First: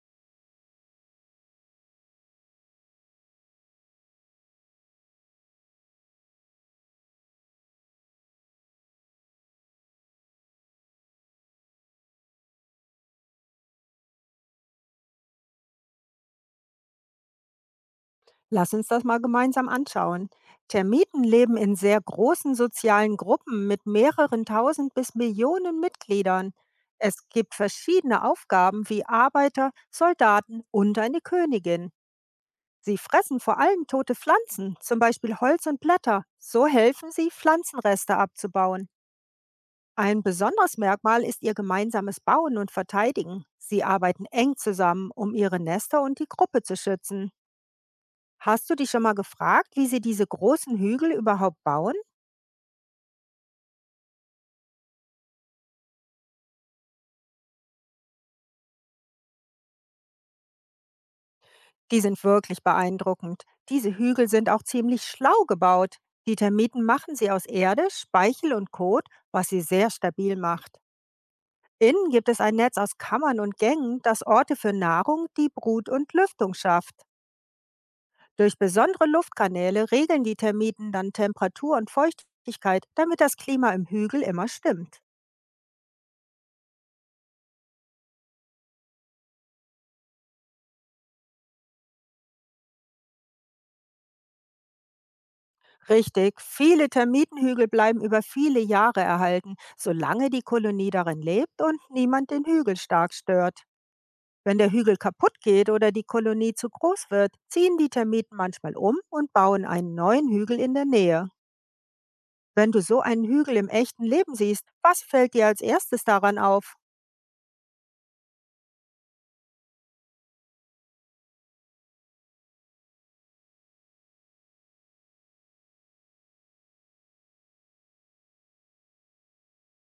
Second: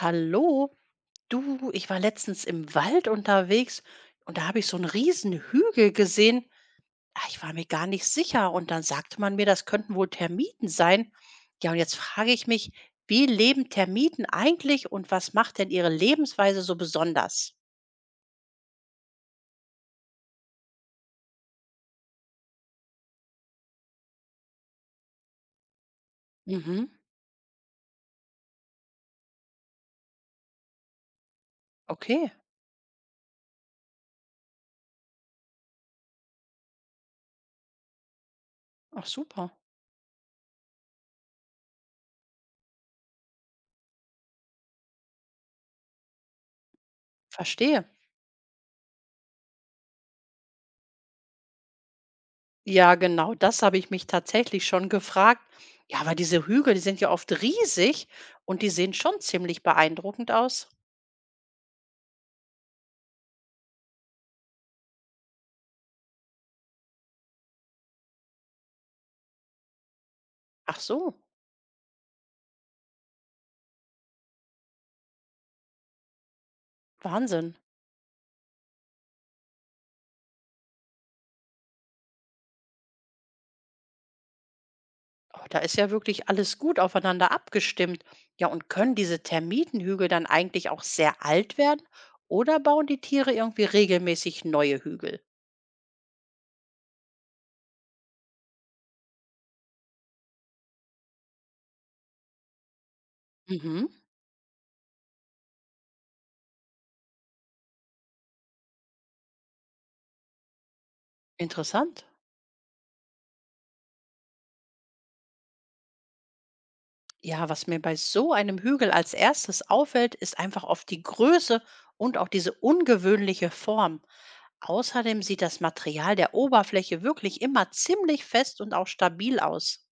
Hallo, du, ich war letztens im Wald unterwegs und da habe ich so einen riesen Hügel gesehen. Ah, ich war mir gar nicht sicher und dann sagte man mir, das könnten wohl Termiten sein. Ja, und jetzt frage ich mich, wie leben Termiten eigentlich und was macht denn ihre Lebensweise so besonders? Lass uns das mal gemeinsam anschauen. Termiten leben in sehr großen sozialen Gruppen mit mehreren tausend bis Millionen Mitgliedern. Mhm. Es gibt verschiedene Aufgaben wie Arbeiter, Soldaten und eine Königin. Okay. Sie fressen vor allem tote Pflanzen, zum Beispiel Holz und Blätter. So helfen sie, Pflanzenreste abzubauen. Ach super. Ein besonderes Merkmal ist ihr gemeinsames Bauen und Verteidigen. Sie arbeiten eng zusammen, um ihre Nester und die Gruppe zu schützen. Verstehe. Hast du dich schon mal gefragt, wie sie diese großen Hügel überhaupt bauen? Ja, genau, das habe ich mich tatsächlich schon gefragt. Ja, aber diese Hügel, die sind ja oft riesig und die sehen schon ziemlich beeindruckend aus. Die sind wirklich beeindruckend. Diese Hügel sind auch ziemlich schlau gebaut. Die Termiten machen sie aus Erde, Speichel und Kot, was sie sehr stabil Ach macht. so. Innen gibt es ein Netz aus Kammern und Gängen, das Orte für Nahrung, die Brut und Lüftung schafft. Wahnsinn. Durch besondere Luftkanäle regeln die Termiten dann Temperatur und Feuchtigkeit, damit das Klima im Hügel immer stimmt. Oh, da ist ja wirklich alles gut aufeinander abgestimmt. Ja, und können diese Termitenhügel dann eigentlich auch sehr alt werden oder bauen die Tiere irgendwie regelmäßig neue Hügel? Richtig, viele Termitenhügel bleiben über viele Jahre erhalten, solange die Kolonie darin lebt und niemand den Hügel stark stört. Mhm. Wenn der Hügel kaputt geht oder die Kolonie zu groß wird, ziehen die Termiten manchmal um und bauen einen neuen Hügel in der Nähe. Interessant. Wenn du so einen Hügel im echten Leben siehst, was fällt dir als erstes daran auf? Ja, was mir bei so einem Hügel als erstes auffällt, ist einfach oft die Größe und auch diese ungewöhnliche Form. Außerdem sieht das Material der Oberfläche wirklich immer ziemlich fest und auch stabil aus.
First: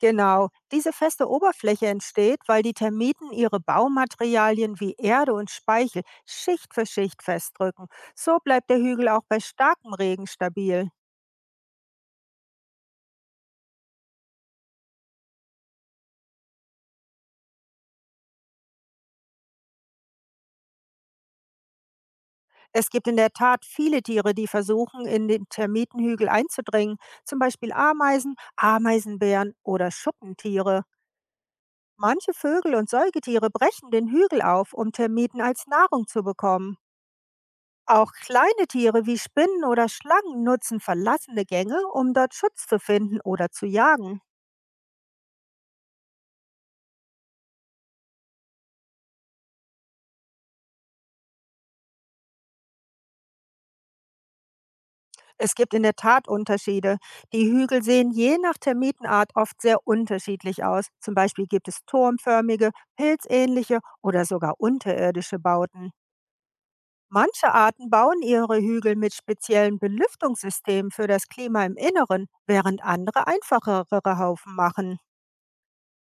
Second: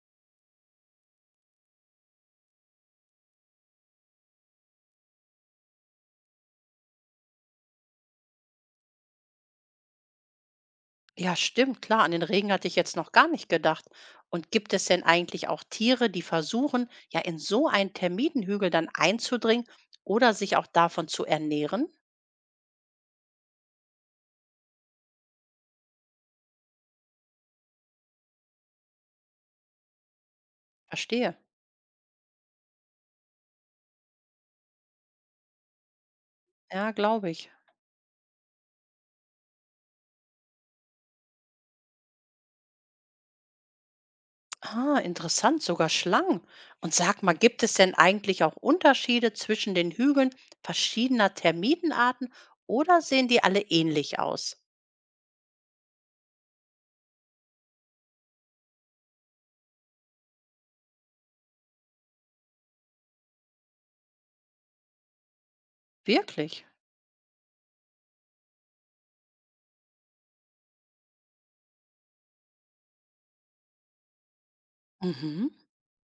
Genau, diese feste Oberfläche entsteht, weil die Termiten ihre Baumaterialien wie Erde und Speichel Schicht für Schicht festdrücken. So bleibt der Hügel auch bei starkem Regen stabil. Ja, stimmt, klar. An den Regen hatte ich jetzt noch gar nicht gedacht. Und gibt es denn eigentlich auch Tiere, die versuchen, ja in so einen Termitenhügel dann einzudringen oder sich auch davon zu ernähren? Es gibt in der Tat viele Tiere, die versuchen, in den Termitenhügel einzudringen, zum Beispiel Ameisen, Ameisenbären oder Schuppentiere. Verstehe. Manche Vögel und Säugetiere brechen den Hügel auf, um Termiten als Nahrung zu bekommen. Ja, glaube ich. Auch kleine Tiere wie Spinnen oder Schlangen nutzen verlassene Gänge, um dort Schutz zu finden oder zu jagen. Ah, interessant, sogar Schlangen. Und sag mal, gibt es denn eigentlich auch Unterschiede zwischen den Hügeln verschiedener Termitenarten oder sehen die alle ähnlich aus? Es gibt in der Tat Unterschiede. Die Hügel sehen je nach Termitenart oft sehr unterschiedlich aus. Zum Beispiel gibt es turmförmige, pilzähnliche oder sogar unterirdische Bauten. Wirklich? Manche Arten bauen ihre Hügel mit speziellen Belüftungssystemen für das Klima im Inneren, während andere einfachere Haufen machen. Mhm.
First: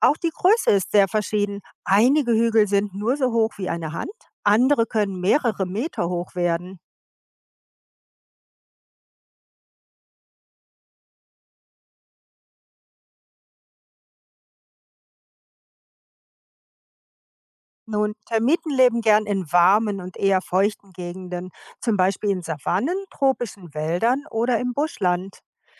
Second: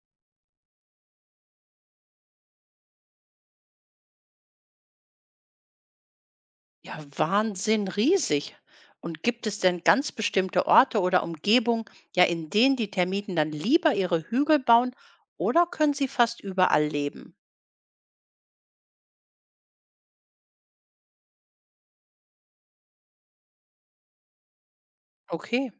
Auch die Größe ist sehr verschieden. Einige Hügel sind nur so hoch wie eine Hand, andere können mehrere Meter hoch werden. Ja, Wahnsinn riesig. Und gibt es denn ganz bestimmte Orte oder Umgebungen, ja, in denen die Termiten dann lieber ihre Hügel bauen oder können sie fast überall leben? Nun, Termiten leben gern in warmen und eher feuchten Gegenden, zum Beispiel in Savannen, tropischen Wäldern oder im Buschland. Okay.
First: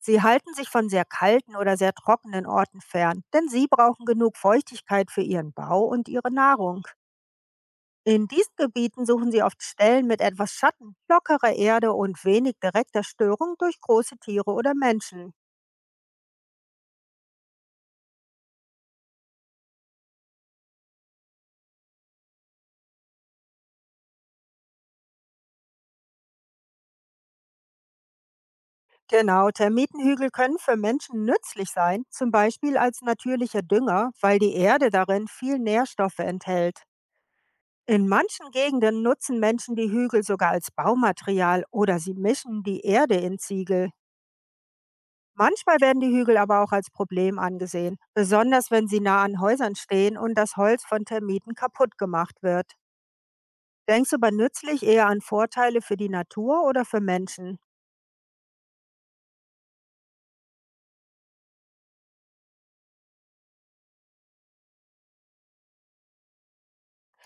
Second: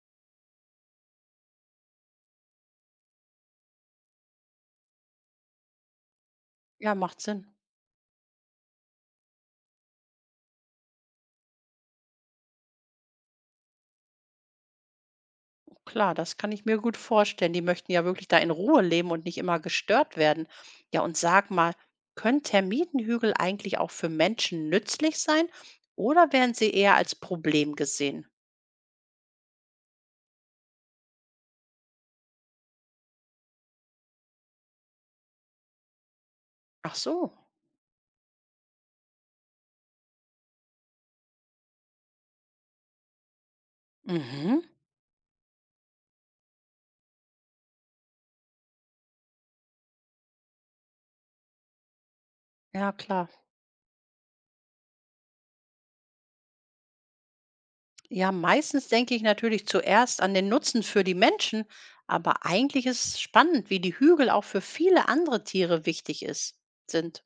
Sie halten sich von sehr kalten oder sehr trockenen Orten fern, denn sie brauchen genug Feuchtigkeit für ihren Bau und ihre Nahrung. Ja, macht Sinn. In diesen Gebieten suchen sie oft Stellen mit etwas Schatten, lockerer Erde und wenig direkter Störung durch große Tiere oder Menschen. Klar, das kann ich mir gut vorstellen. Die möchten ja wirklich da in Ruhe leben und nicht immer gestört werden. Ja, und sag mal, können Termitenhügel eigentlich auch für Menschen nützlich sein oder werden sie eher als Problem gesehen? Genau, Termitenhügel können für Menschen nützlich sein, zum Beispiel als natürlicher Dünger, weil die Erde darin viel Nährstoffe enthält. Ach so. In manchen Gegenden nutzen Menschen die Hügel sogar als Baumaterial oder sie mischen die Erde in Ziegel. Mhm. Manchmal werden die Hügel aber auch als Problem angesehen, besonders wenn sie nah an Häusern stehen und das Holz von Termiten kaputt gemacht wird. Ja, klar. Denkst du bei nützlich eher an Vorteile für die Natur oder für Menschen? Ja, meistens denke ich natürlich zuerst an den Nutzen für die Menschen, aber eigentlich ist es spannend, wie die Hügel auch für viele andere Tiere wichtig ist, sind.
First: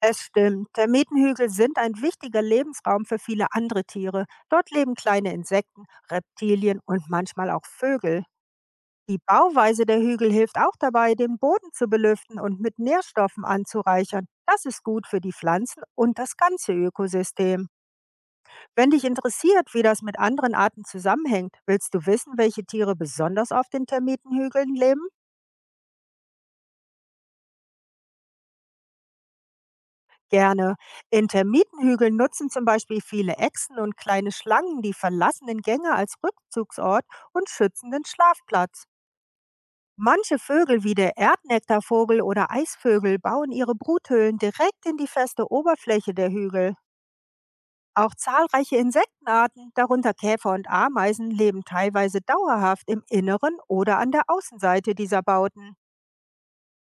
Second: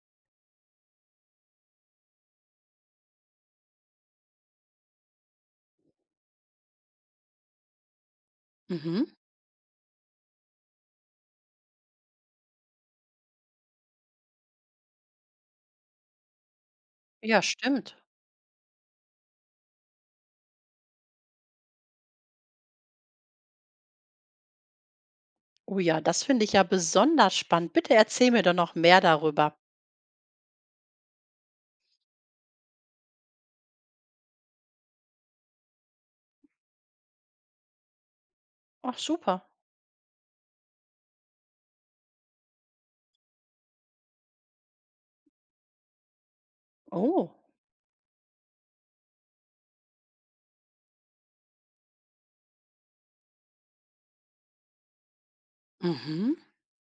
Es stimmt, Termitenhügel sind ein wichtiger Lebensraum für viele andere Tiere. Dort leben kleine Insekten, Reptilien und manchmal auch Vögel. Mhm. Die Bauweise der Hügel hilft auch dabei, den Boden zu belüften und mit Nährstoffen anzureichern. Das ist gut für die Pflanzen und das ganze Ja, Ökosystem. stimmt. Wenn dich interessiert, wie das mit anderen Arten zusammenhängt, willst du wissen, welche Tiere besonders auf den Termitenhügeln leben? Oh ja, das finde ich ja besonders spannend. Bitte erzähl mir doch noch mehr darüber. Gerne. In nutzen zum Beispiel viele Echsen und kleine Schlangen die verlassenen Gänge als Rückzugsort und schützenden Schlafplatz. Ach, super. Manche Vögel wie der Erdnektarvogel oder Eisvögel bauen ihre Bruthöhlen direkt in die feste Oberfläche der Hügel. Oh. Auch zahlreiche Insektenarten, darunter Käfer und Ameisen, leben teilweise dauerhaft im Inneren oder an der Außenseite dieser Bauten. Mhm.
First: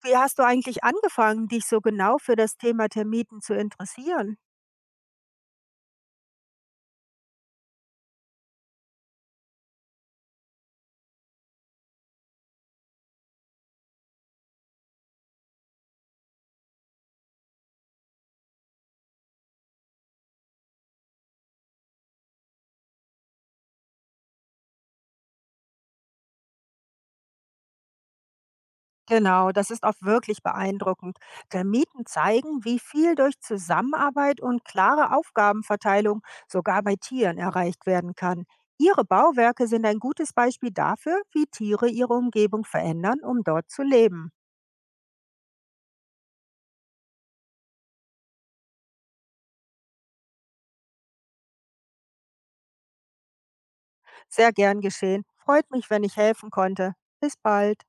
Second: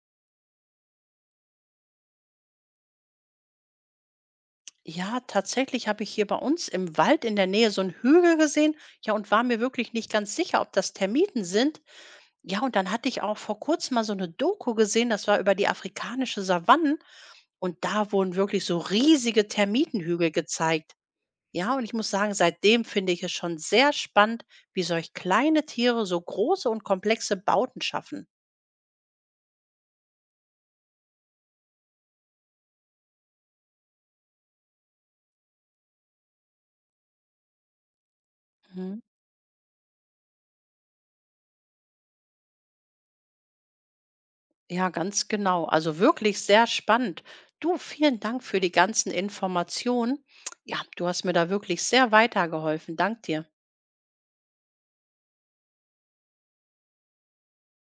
Wie hast du eigentlich angefangen, dich so genau für das Thema Termiten zu interessieren? Ja, tatsächlich habe ich hier bei uns im Wald in der Nähe so einen Hügel gesehen. Ja, und war mir wirklich nicht ganz sicher, ob das Termiten sind. Ja, und dann hatte ich auch vor kurzem mal so eine Doku gesehen, das war über die afrikanische Savanne. Und da wurden wirklich so riesige Termitenhügel gezeigt. Ja, und ich muss sagen, seitdem finde ich es schon sehr spannend, wie solch kleine Tiere so große und komplexe Bauten schaffen. Genau, das ist auch wirklich beeindruckend. Termiten zeigen, wie viel durch Zusammenarbeit und klare Aufgabenverteilung sogar bei Tieren erreicht werden kann. Mhm. Ihre Bauwerke sind ein gutes Beispiel dafür, wie Tiere ihre Umgebung verändern, um dort zu leben. Ja, ganz genau. Also wirklich sehr spannend. Du, vielen Dank für die ganzen Informationen. Ja, du hast mir da wirklich sehr weitergeholfen. Dank dir. Sehr gern geschehen. Freut mich, wenn ich helfen konnte. Bis bald.